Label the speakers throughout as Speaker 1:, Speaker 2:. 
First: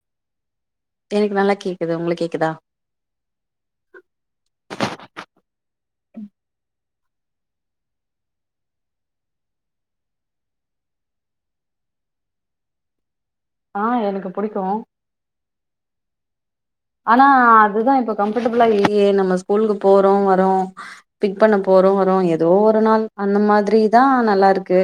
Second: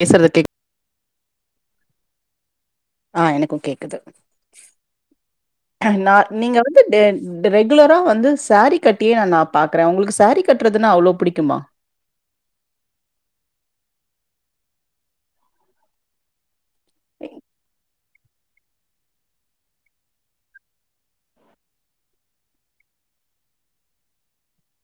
Speaker 1: பேசறது கேக்
Speaker 2: எனக்கு நல்லா கேக்குது ஒங்ளுக்கு கேக்குதா
Speaker 1: ஆ எனக்கு கேக்குது நா நீங்க வந்து டென் ரெகுலரா வந்து சேரீ கட்டியே நா நா பாக்றே ஒங்ளுக்கு சேரீ கட்றதுனா அவ்ளோ புடிக்குமா
Speaker 2: ஆ எனக்கு புடிக்கு ஆனா அதுதா இப்ப கம்ஃபர்டபிளா இல்லயே நம்ம ஸ்கூலுக்கு போறோ வறோ பிக் பண்ண போறோ வறோ எதோ ஒரு நாள் அந்த மாதிரி தா நல்லா இருக்கு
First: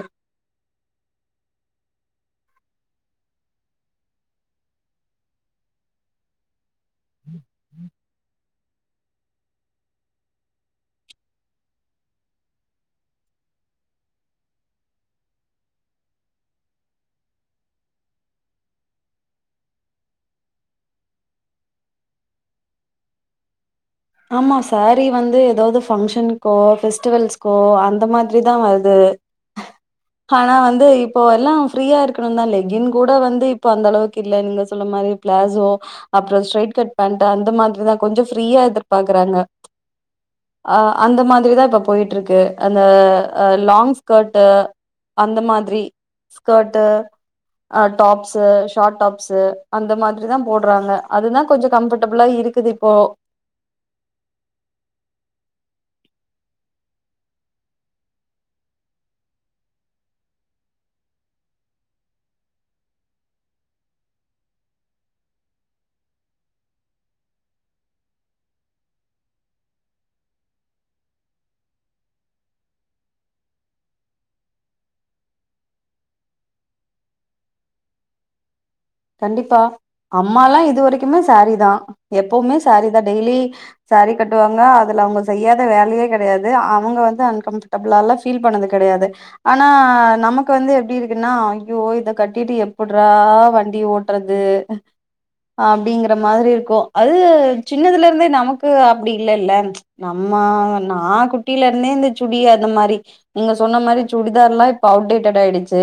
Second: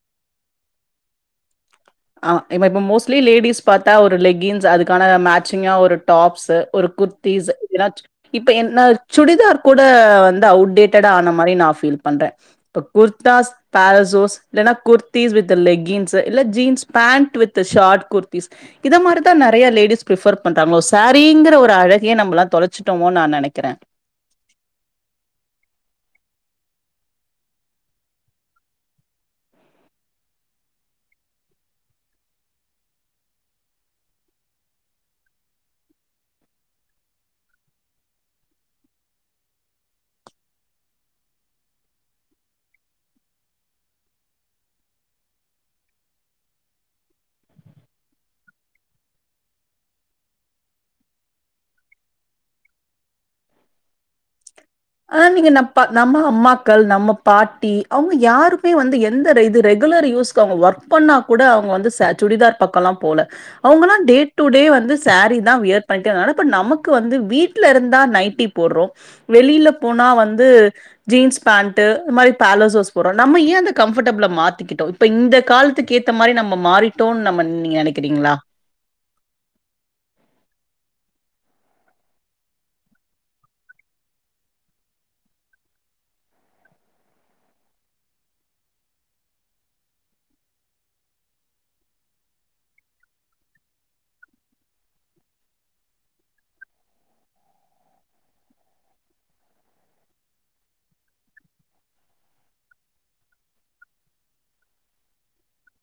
Speaker 1: ஆ இந்த இப்ப மோஸ்ட்லி லேடிஸ் பாத்தா ஒரு லெக்கின்ஸ் அதுக்கான மேச்சிங்கா ஒரு டாப்ஸு ஒரு குர்த்திஸ் [unintelligible] இப்ப என் நா சுடிதார் குட வந்து அவுட்டேட்டடா ஆன மாரி நா ஃபீல் பண்றே இப்ப குர்தாஸ் பேரசோஸ் இல்லனா குர்த்திஸ் வித் லெக்கீன்ஸு இல்ல jeans pant with short kurtis இத மார் தா நெறைய லேடிஸ் பிரிஃபர் பண்றாங்க சேரிங்ற ஒரு அழகே நம்மலா தொலச்சிட்டமோனு நா நெனக்கிறே
Speaker 2: ஆமா சேரீ வந்து எதாது ஃபங்க்ஷனுக்கோ ஃபெஸ்டிவல்ஸ்க்கோ அந்த மாதிரி தா வருது ஆனா வந்து இப்போ எல்லா ஃப்ரீயா இருக்கணுனு தா லெக்கின் கூட வந்து இப்ப அந்த அளவுக்கு இல்ல நீங்க சொல்ல மாரி பிளாசோ அப்றோ ஷட் கட் பேண்ட்டு அந்த மாதிரிதா கொஞ்ச ஃப்ரீயா எதிர்பாக்குறாங்க அ அந்த மாதிரிதா இப்ப பொயிட்ருக்கு அந்த லாங் ஸ்கர்ட்டு அந்த மாதிரி ஸ்கர்ட்டு அ டாப்ஸு ஷார்ட் டாப்ஸு அந்த மாதிரி தா போட்றாங்க அதுதா கொஞ்ச கம்ஃபர்டபிளா இருக்கு இது இப்போ
Speaker 1: ஆனா நீங்க நம் ப்பா நம்ம அம்மாக்கள் நம்ம பாட்டி அவங்க யாருக்குமே வந்து எந்த இது ரெகுலர் யூஸ் க்கு அவங்க ஒர்க் பண்ணா கூட அவங்க வந்து ச சுடிதார் பக்கலா போல அவங்களா டே டு டே வந்து சேரி தா வியர் பண்ட்டு ஆனா இப்ப நமக்கு வந்து வீட்ல இருந்தா நைட்டி போட்றோ வெளியில போனா வந்து ஜீன்ஸ் பேண்ட்டு இந்மாரி பேலசோஸ் போட்றோ நம்ம ஏ அந்த கம்ஃபர்டபிள மாத்திக்கிட்டோ இப்ப இந்த காலத்துக்கு ஏத்த மாரி நம்ம மாறிட்டோன் நம்ம நீங்க நெனக்கிறீங்களா
Speaker 2: கண்டிப்பா அம்மலா இது வரைக்குமே சேரீ தா எப்பவுமே சேரீ தா டெய்லி சேரி கட்டுவாங்க அதுல அவங்க செய்யாத வேலயே கெடயாது அவங்க வந்து அன்கம்ஃபர் டபுளாலா ஃபீல் பண்ணது கெடயாது ஆனா நமக்கு வந்து எப்டி இருக்குன்னா ஐயோ இத கட்டிட்டு எப்புட்றா வண் டி ஓட்றது அப்டிங்கற மாதிரி இருக்கு அது சின்னதுல இருந்தே நமக்கு அப்டி இல்லல்ல நம்ம நா குட்டில இருந்தே அந்த சுடி அது மாரி நீங்க சொன்ன மாரி சுடிதார்லா இப்ப அவுடேட்டடாயிடுச்சி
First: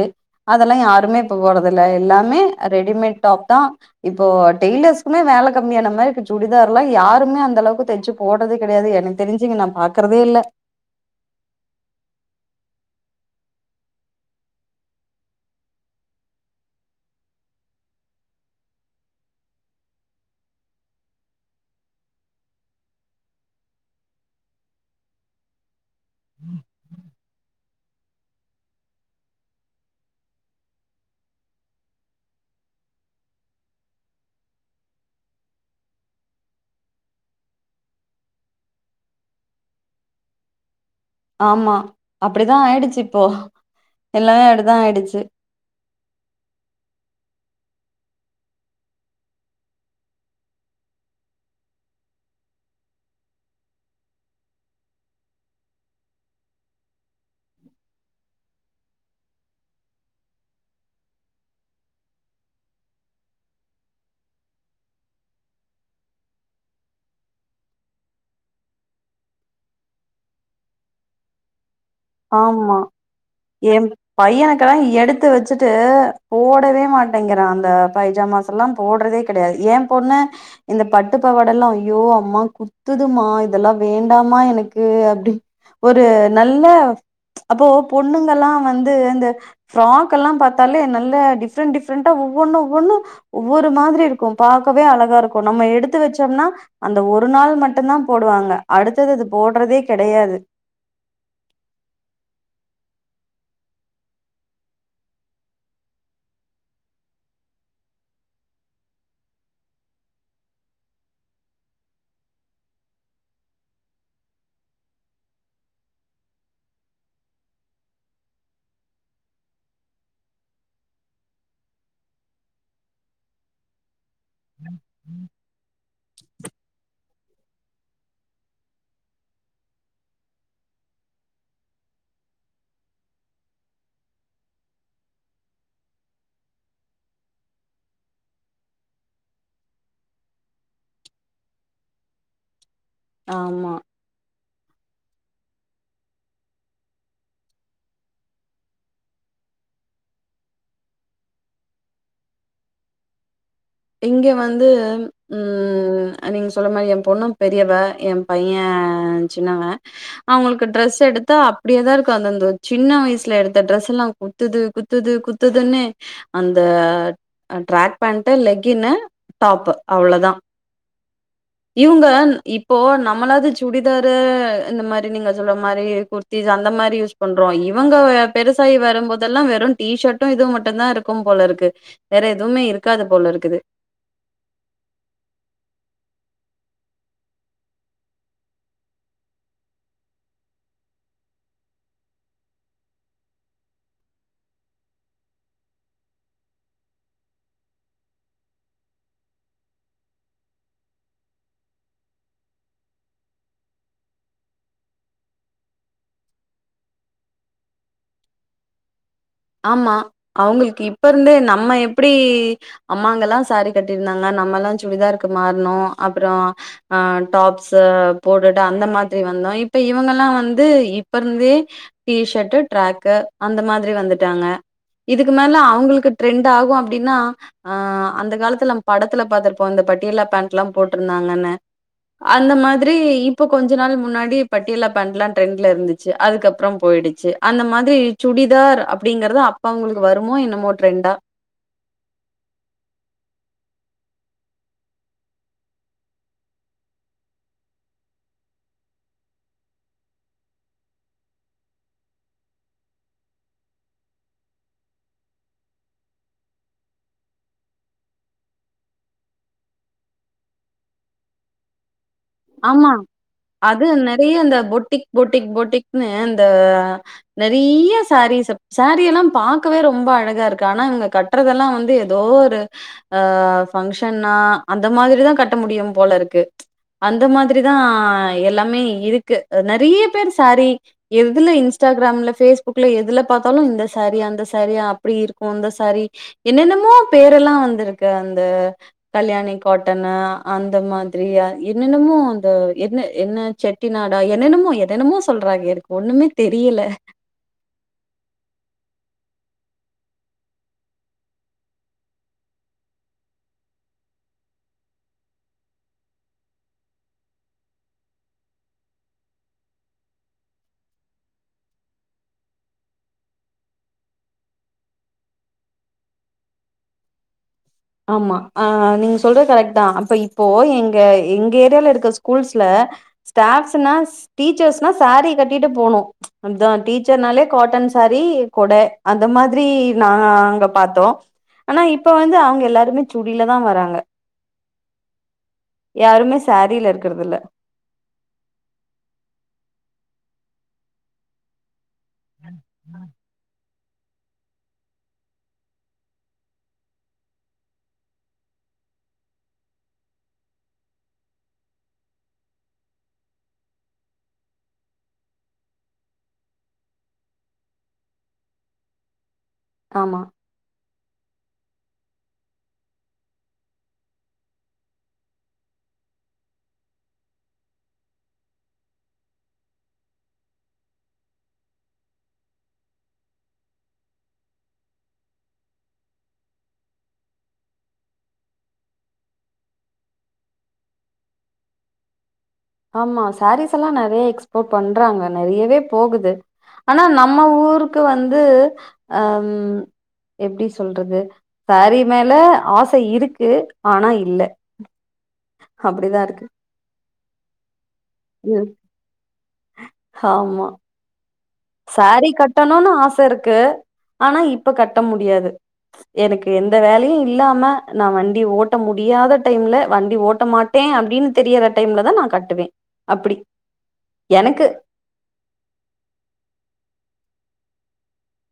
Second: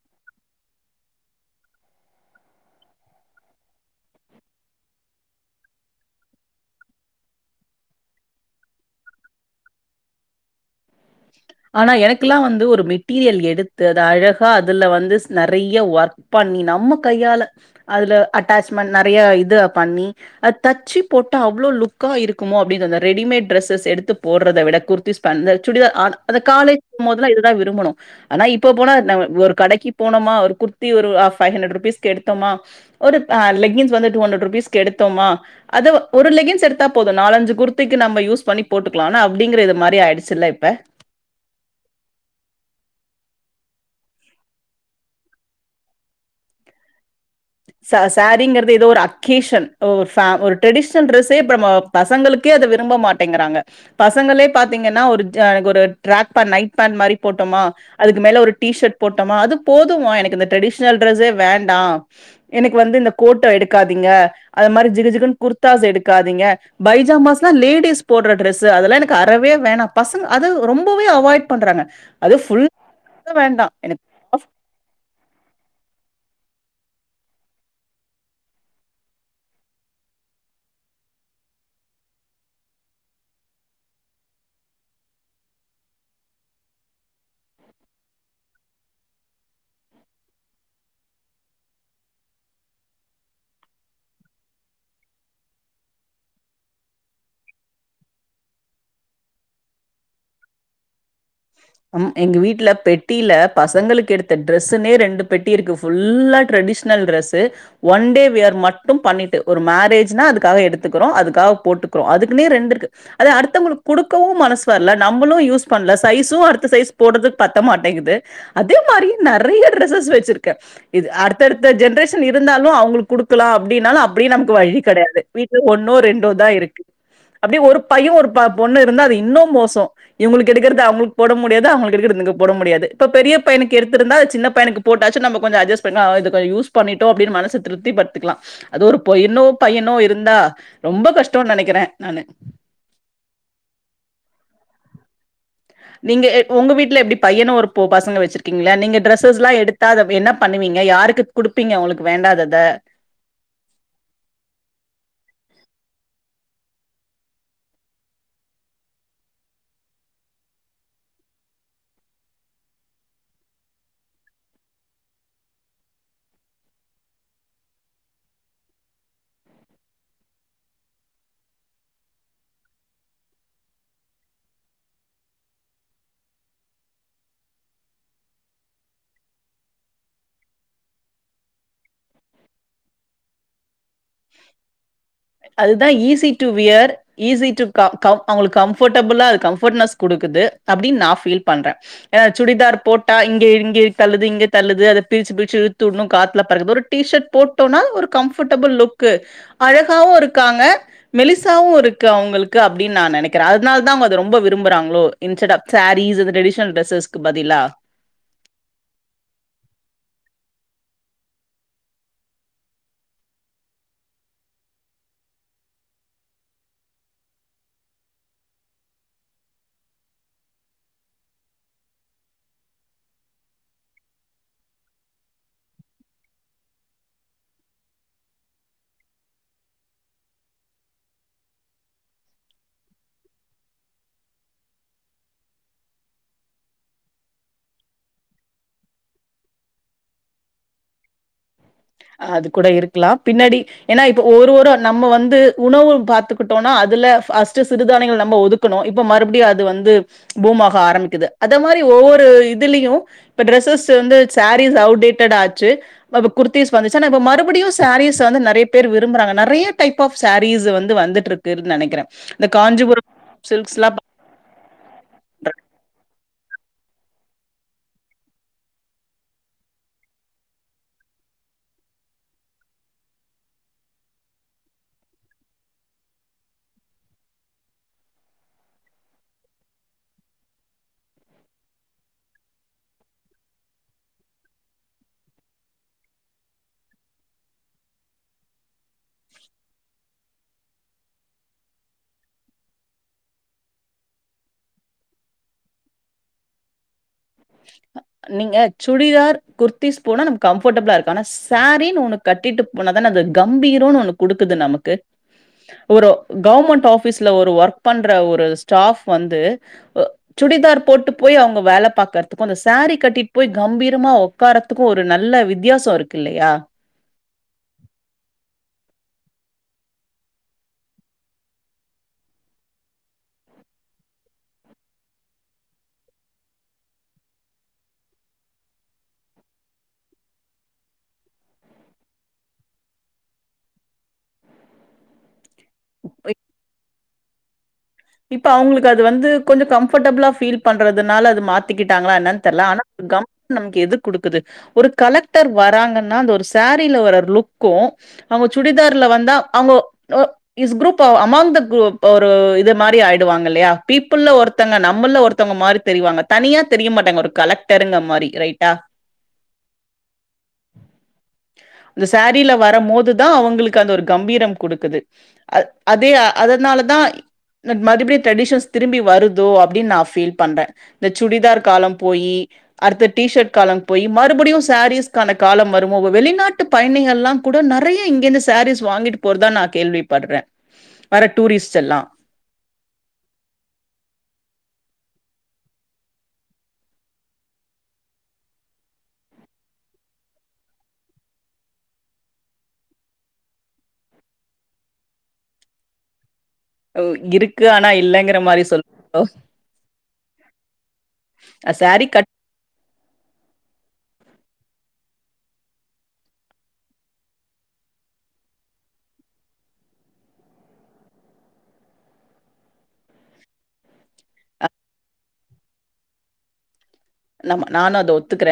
Speaker 2: அதெல்லா யாருமே இப்ப போறதில்ல எல்லாமே ரெடிமேட் டாப் தா இப்ப டெய்லர்ஸ்க்குமே வேல கம்மியான மாரி இருக்கு சுடிதார்லா யாருமே அந்த அளவுக்கு தச்சி போட்றதே கெடயாது எனக்கு தெரிஞ்சி இங்க நா பாக்றதே இல்ல
Speaker 1: ஆனா எனக்குலா வந்து ஒரு மெட்டீரியல் எடுத்து அது அழகா அதுல வந்து நெறைய ஒர்க் பண்ணி நம்ம கையால அதுல அட்டாச்மெண்ட் நெறைய இத பண்ணி அது தச்சி போட்ட அவ்ளோ லுக்கா இருக்குமோ அப்டினு அந்த ரெடிமேட் டிரெஸ்ஸஷ் எடுத்து போட்றத விட குர்த்திஸ் இப்ப அந்த சுடிதார் ஆ அந்த காலேஜ் [inaudible] தெல்லா இதுதா விருமுனோ ஆனா இப்ப போனா ந ஒரு கடக்கி போனமா ஒரு குர்த்தி ஒரு ஆ ஃபைவ் ஹண்ட்ரட் ருபீஸ்க்கு எடுத்தமா ஒரு அ லெகின்ஸ் வந்து டூ ஹண்ட்ரட் ருபீஸ்கு எடுத்தோமா அத ஒரு லெகன்ஸ் எடுத்தா போது நாலஞ்சு குர்த்திக்கு நம்ம யூஸ் பண்ணி போட்டுக்லானா அப்டிங்ற இது மாரி ஆய்டுச்சு இல்ல இப்ப
Speaker 2: ஆமா அப்டித்தா ஆயிடுச்சு இப்போ எல்லாமே அப்டிதா ஆயிடுச்சு
Speaker 1: ச சாரிங்றது ஏதோ ஒரு அக்கேஷன் ஒ ஃப் ஒரு ட்ரெடிஷ்னல் ட்ரெஸ்ஸே இப்ப நம்ம பசங்களுக்கே அத விரும்ப மாட்டேங்குறாங்க பசங்களே பாத்திங்கன்னா ஒரு எனக்கு ஒரு ட்ராக் பேண்ட் நைட் பேண்ட் மாரி போட்டோமா அதுக்கு மேல ஒரு டீஷர்ட் போட்டோமா அது போதுமா எனக்கு இந்த ட்ரெடிஷ்னல் ட்ரெஸ்ஸே வேண்டா எனக்கு வந்து இந்த கோட்ட எடுக்காதீங்க அது மாதிரி ஜிகு ஜிகுன்னு குர்தாஸ் எடுக்காதீங்க பைஜாமாஸ்ல்லா லேடிஸ் போட்ற ட்ரெஸ் அதெல்லா எனக்கு அறவே வேணா பசங்க அது ரொம்பவே அவாய்ட் பண்றாங்க அது புல்
Speaker 2: ஆமா
Speaker 1: இது வேண்டா
Speaker 2: ஏ
Speaker 1: எனக்கு
Speaker 2: பையனுக்கெல்லா எடுத்து வச்சுட்டு போடவே மாட்டேங்கிறா அந்த பைஜாமா செட் டெல்லா போட்றதே கெடையாது எ பொண்ணு இந்த பட்டு பவாடல்லா ஐயோ அம்மா குத்துதுமா இதெல்லா வேண்டாமா எனக்கு அப்டி ஒரு நல்ல அப்போ பொண்ணுங்கல்லா வந்து இந்த ஃப்ராக் எல்லா பாத்தாலே நல்ல டிஃப்ரண்ட் டிப்ரெண்டா ஒவ்வொன்னனு ஒவ்வொன்னு ஒவ்வொரு மாதிரி இருக்கு பாக்கவே அழகா இருக்குமக்ஷ நம்ம எடுத்து வச்சோம்னா அந்த ஒரு நாள் மட்டுதா போடுவாங்க அடுத்த நாள் அது போட்றதே கெடையாது
Speaker 1: ம் எங்க வீட்ல பெட்டியில பசங்களுக்கு எடுத்த ட்ரெஸ்ஸூனே ரெண்டு பெட்டி இருக்கு ஃபுல்லா traditional dress one day wear மட்டு பண்ணிட்டு ஒரு மேரேஜ்னா அதுக்காக எடுத்துக்குறோ அதுக்காக போட்டுக்குறோ அதுக்குன்னே ரெண்டு இருக்கு அது அடுத்தவங்ளுக்கு குடுக்கவு மனசு வரல நம்ளு யூஸ் பண்ல சைஸு அடுத்த சைஸ் போட்றதுக்கு பத்த மாட்டேங்குது அதே மாரியே நறைய ட்ரெஸ் வச்சிருக்கே இது அடுத்த அடுத்த ஜென்ரேஷன் இருந்தாலு அவுங்களுக்கு குடுக்கலா அப்டின்னாலு அப்டி நமக்கு வழி கெடையாது வீட்டு ஒன்னோ ரெண்டோ தா இருக்கு அப்டியே ஒரு பைய ஒரு ப பொண்ணு இருந்தா அது இன்னு மோசோ இவுங்களுக்கு எடுக்குற அவுங்களுக்கு போட முடியாது அவுங்களுக்கு எடுக்றத இங்க போட முடியாது இப்ப பெரிய பையனுக்கு எடுத்துருந்தா சின்ன பையனுக்கு போட்டச்சு நம்ம கொஞ்சோ அஜஸ்ட் பண்ண இது கொ யூஸ் பண்ட்டோ அப்டின்னு மனச கொஞ்சோ திருப்தி படுத்திக்லா அது ஒரு பொய்னோ பையனோ இருந்தா ரொம்ப கஷ்டோனு நெனைக்கிறே நானு
Speaker 2: ஆமா
Speaker 1: நீங்க எ உங்க வீட்ல எப்டி பையனோ ஒரு பொ பசங்க வச்சிருக்கீங்ளா நீங்க டிரெஸ்ஸஸ்ல எடுத் த்தாத என்ன பண்ணுவீங்க யாருக்கு குடுப்பீங்க உங்ளுக்கு வேண்டாதத
Speaker 2: இங்க வந்து ம் நீங்க சொல்ற மாரி எ பொண்ணு பெரியவ எ பைய சின்னவ அவுங்களுக்கு டிரெஸ் எடுத்தா அப்டியேதா இருக்கு அந்த அந்த சின்ன வயசுல எடுத்த டிரெஸ் எல்லா குத்துது குத்துது குத்துதுன்னே அந்த ட்ராக் பேண்ட்டு லெக் கினு டாப் அவ்ளோதா இவுங்க இப்போ நம்மளாது சுடிதாரு இந்த மாரி நீங்க சொல்ற மாரி குர் த்திஸ் அந்த மாரி யூஸ் பண்றோ இவுங்க பெருசாயி வரு போதெல்லா வெறு டீ ஷர்டு இது மட்டுதா இருக்கு க்கும் போல இருக்கு வேற எதுமே இருக்காது போலருக்குது
Speaker 1: அதுதா easy to wear easy to க க அவுங்களுக்கு கம்ஃபர்டபுளா இருக்கு அது கம்ஃபர்ட்னஸ் குடுக்குது அப்டின்னு நா ஃபீல் பண்றே ஏனா சுடிதார் போட்டா இங்க இங்க தள்ளுது இங்க தள்ளுது அத பிரிச்சு பிரிச்சு இழுத்து உட்ணு காத்துல பறக்குது ஒரு டீ ஷர்ட் போட்டோனா ஒரு கம்ஃபர்ட்டபுள் லுக் அழகாவு இருக்காங்க மெலிசாவு இருக்கு அவங்களுக்கு அப்டின் நா நெனைக்கிற அதுனாலதா அவுங்க அத ரொம்ப விரும்புறாங்களோ இன்ஸ்சடப் சேரீஸ் இந்த ட்ரெடிஷ்னல் டிரெஸ்ஸஸ்க்கு பதிலா
Speaker 2: ஆமா அவங்களுக்கு இப்ப இருந்தே நம்ம எப்டி அம்மாங்க எல்லா சேரீ கட்டிருந்தாங்க நம்ம எல்லா சுடிதாருக்கு மாற்ணு அப்புறோ ஆ டாப்ஸ்ஸு போட்டுட்டு அந்த மாதிரி வந்தோ இப்ப இவங்க எல்லா வந்து இப்ப இருந்தே டீ ஷட்டு டிரேக்கு அந்த மாதிரி வந்துட்டாங்க இதுக்கு மேல அவங்களுக்கு ட்ரெண்ட் ஆகு அப்டின்னா ஆ அந்த காலத்துல நம் படத்துல பாத்துருப்போ இந்த பட்டியலா பேண்ட்லாம் போட்டுருந்தாங்கன்னு அந்த மாதிரி இப்போ கொஞ்ச நாள் முன்னாடி பட்டியல்லா பேண்ட்லா ட்ரெண்டுல இருந்து ச்சு அதுக்கப்புறம் போயிடுச்சு அந்த மாதிரி சுடிதார் அப் அப்டிங்கிறது அப்ப அவங்களுக்கு வருமோ என்னமோ ட்ரெண்டா
Speaker 1: அது கூட இருக்கலா பின்னாடி ஏன்னா இப்ப ஒரு ஒரு நம்ம வந்து உணவு பாத்துக்கிட்டோன்னா அதுல ஃபஸ்ட்டு சிறுதானியங்கள் நம்ம ஒதுக் குனோ இப்ப மறுபடியு அது வந்து பூமாக ஆரம்பிக்குது அத மாரி ஒவ்வொரு இதுலியு இப்ப டிரெஸ்ஸஸ் வந்து சேரீஸ் அவுடேட்டடு ஆச்சு வவ் வவ் குருத் தீஸ் வந்துச்சு ஆனா மறுபடியு சேரீஸ் வந்து நறையா பேர் விரும்புறாங்க நறைய டைப் ஆஃப் சேரீஸ் வந்து வந்துட்ருக் க்குன் நெனைக்கிற இந்த காஞ்சிபுரம் சில்க்ஸ்லா பா
Speaker 2: போயி அந்த பொட்டிக் பொட்டிக் பொட்டிக்னு அந்த நறையா சேரீஸ்ஸ சேரீ எல்லாம் பாக்கவே ரொம்ப அழகா இருக்கு ஆனா இவுங்க கட் கட்றதெல்லா வந்து எதோ ஒரு அ பங்ஷன்னா அந்த மாதிரிதா கட்ட முடியும் போல இருக்கு அந்த மாதிரிதா எல்லாமே இருக்கு நறையா பேர் சேரீ எதுல இன்ஸ்டாகிராமுல ஃபேஸ்புக்ல எதுல பாத்தாலு இந்த சேரீ அந்த சேரீ அப்டி இருக்கு இந்த சேரீ என்னென்னமோ பேரெல்லா வந்துருக்கு அந்த கல்யாணி காட்டனு அந்த மாதிரி அ என்னென்னமோ அந்த என்ன என்ன செட்டி நாடா என்னென்னமோ என்னென்னமோ சொல்றாங்க எனக் ஒண்ணுமே தெரியல
Speaker 1: நீங்க சுடிதார் குர்த்திஸ் போனா நமக் கம்ஃபோர்டபுளா இருக்கு ஆனாஸ் சேரீன் ஒன்னு கட்டிட்டு போனாதான அது கம்பீரோனு ஒன்னு குடுக்குது நமக்கு ஒரு கவர்மெண்ட் ஆஃபீஸ்ல ஒரு ஒர்க் பண்ற ஒரு ஸ்டாப் வந்து சுடிதார் போட்டு போயி அவுங்க வேல பாக் க்குறத்துக்கு அந்த சேரீ கட்டிட் போயி கம்பீரமா உக்காறதுக்கு ஒரு நல்ல வித்தியாசோ இருக்கு இல்லயா
Speaker 2: ஆமா ஆ நீங்க சொல்றது கரெக்ட் தா அப்ப இப்போ எங்க எங்க ஏரியால இருக்க ஸ்கூல்ஸ்ல ஸ்டாப்ஸ்னா டீச்சர்ஸ்னா சேரீ கட்டிட்டு போனு அதா டீச்சர்னாலே காட்டன் சேரீ கொட அந்த மாதிரி நாங்க பாத்தோ ஆனா இப்ப வந்து அவுங்க எல்லாருமே சுடிலதா வராங்க யாருமே சேரீல இருக்குறதுல்ல
Speaker 1: இப்ப அவுங்களுக்கு அது வந்து கொஞ்சோ கம்ஃபர்டபுளா ஃபீல் பண்றதுனால அது மாத் திகிட்டாங்ளா என்னன் தெர்ல ஆனா ஒரு கமெண்ட் நமக்கு எது குடுக்குது ஒரு கலெக்டர் வராங்கன்னா அந்த ஒரு சேரீல வர லுக்கூ அவுங்க சுடிதார்ல வந்தா அவுங்க ஒ இஸ் குரூப்பா அமாங்த குரூப் அ ஒரு இது மார் ரி ஆயிடுவாங்க இல்லயா பீப்புள்ல ஒருத்தங்க நம்மல்ல ஒருத்தங்க மாரி தெரிவாங்க தனியா தெரிய மாட்டாங்க ஒரு கலக் டர்ங்க மாரி ரைட்டா
Speaker 2: ஆமா
Speaker 1: அந்த சேரீல வரமோதுதா அவுங்களுக்கு அந்த ஒரு கம்பீரம் குடுக்குது அ அதே அதனால தா மறுபடி ட்ரெடிஷன்ஸ் திரும்பி வருதோ அப்டினு நா ஃபீல் பண்ற இந்த சுடிதார் காலோபோயி அடுத்த டிஷர்ட் காலம் போயி மறுபுடியு சாரீஸ்கான காலம் வருமோ வெளிநாட்டு பயணிகள்லா கூட நெறைய இங்கேருந்து சாரீஸ் வாங்கிட்டு போறதா நா கேள்வி பட்ற வர டூரிஸ்ட்சேல்லா
Speaker 2: ஆமா சாரீஸ்சல்லா நெறைய எக்ஸ்போர்ட் பண்றாங்க நெறையவே போகுது ஆனா நம்ம ஊருக்கு வந்து அம் எப்டி சொல்றது சாரி மேல ஆச இருக்கு ஆனா இல்ல அப்டிதா இருக்கு
Speaker 1: ஒ இருக்கு ஆனா இல்லங்க
Speaker 2: ம் ஆமா சாரீ கட்டணுனு ஆச இருக்கு ஆனா இப்ப கட்ட முடியாது எனக்கு எந்த வேலயு இல்லாம நா வண்டி ஓட்ட முடியாத டைம்ல வண்டி ஓட்ட மாட் ட்டே அப்டின் தெரியிற டைம்ல தா நா கட்டுவே அப்டி எனக்கு
Speaker 1: நம நானு அத ஒத்துக்ற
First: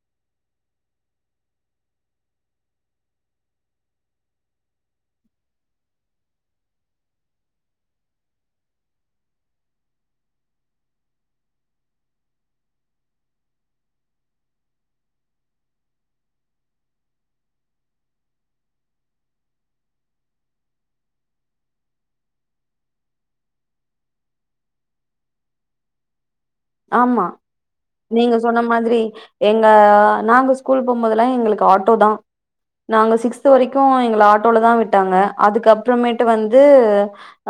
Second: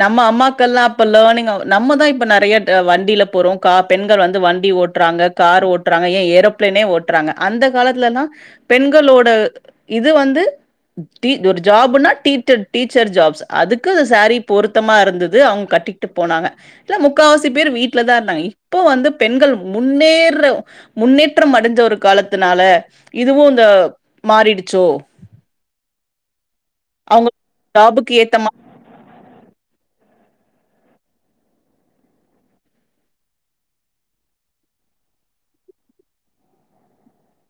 Speaker 1: நம்ம அம்மாக்கள்லா லர்னிங்கு நம்மதா இப்ப நெறைய வண்டில போறோ கா பெண்கள் வந்து வண்டி ஓட் ட்றாங்க கார்ரு ஓட்றாங்க ஏ ஏரோப்ளனே ஓட்றாங்க அந்த காலத்துலலா பெண்களோட இது வந்து டீ ஒரு ஜாப்னா டீதட் டீச்சர் ஜாப்ஸ் அதுக்கு அந்த சாரீ பொருத்தமா இருந்துது அவுங் கட்டிகிட்டு போனாங்க இல்ல முக்காவாசி பேரு வீட்லதா இருந்தாங்க இப்போ வந்து பெண்கள் முன்னேற முன்னேற்றம் அடைஞ்ச ஒரு காலத்துனால இதுவு இந்த மாறிடுச்சோ
Speaker 2: ஆமா
Speaker 1: அவங்க ஜாபுக்கு ஏத்த
Speaker 2: நீங்க
Speaker 1: மா
Speaker 2: சொன்ன மாதிரி எங்க நாங்க ஸ்கூல் போம்போதல்லா எங்களுக்கு ஆட்டோதா நாங்க சிக்ஸ்த் வரைக்கு எங்கல ஆட்டோல தா விட்டாங்க அதுக்கு அப்பறமேட்டு வந்து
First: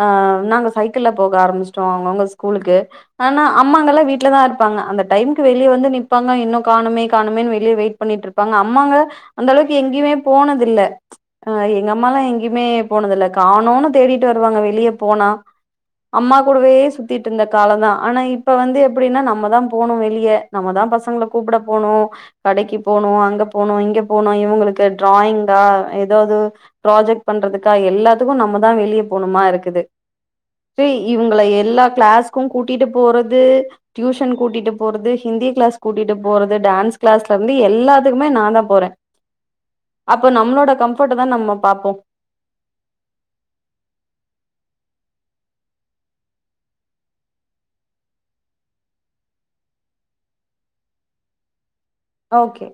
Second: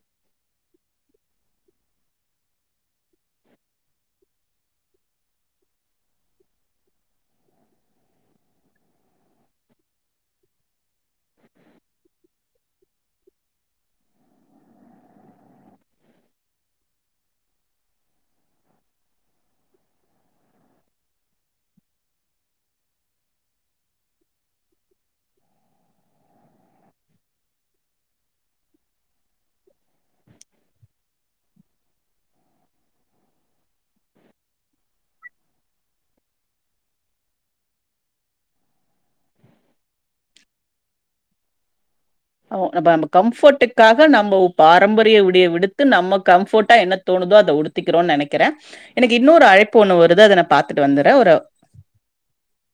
Speaker 2: ஆ நாங்க சைக்கிள்ல போக ஆரம்மிச்ட்டோ அவுங் அவுங்க ஸ்கூலுக்கு ஆனா அம்மாங்கல்லா வீட்ல தா இருப்பாங்க அந்த டைம்க்கு வெளிய வந்து நிப்பாங்க இன்னு காணுமே காணுமேனு வெளிய வெயிட் பண்ணிட்ருப்பாங்க அம்மாங்க அந்தளவுக்கு எங்கேயுமே போனதில்ல அ எங்க அம்மால்லா எங்கேமே போனதுல்ல காணோனு தேடிட்டு வருவாங்க வெளிய போனா அம்மா கூடவே சுத்திட்ருந்த கால தா ஆனா இப்ப வந்து எ ப்டினா நம்ம தா போணு வெளிய நம்ம தா பசங்கள கூப்ட போணு கடைக்கு போனு அங்க போனு இங்க போனு இவங்களுக்கு டிராயிங்கா ஏதாவ்து ப்ராஜெக்ட் பண்றதுக்கா எல்லாத்துக்கு நம்மதா வெளிய போணுமா இருக்குது [unintelligible] இவங்கள எல்லா கிளாஸ்கும் கூட்டிட்டு போறது டியூஷன் கூட்டிட்டு போறது ஹிந்தி கிளஸ் கூட்டிட்டு போறது டான்ஸ் கிளாஸ்லேற்ந்து எல்லாத்துக்குமே நா தா போற அப்ப நம்ளோட கம்ஃப்ட்ட தா நம்ம பாப்போ
Speaker 1: ஒ நம்ப நம்ப கம்ஃபர்ட்டுக்காக நம்போ பாரம்பரிய உடைய விடுத்து நம்ம கம்ஃபர்ட்டா என்ன தோணுதோ அத உத்திக்கிறோன் ந நெனக்கிற எனக்கு இன்னொரு அழைப்பு ஒண்ணு வருது அத நா பாத்துட்டு வந்துர ஒரு
Speaker 2: ஓகே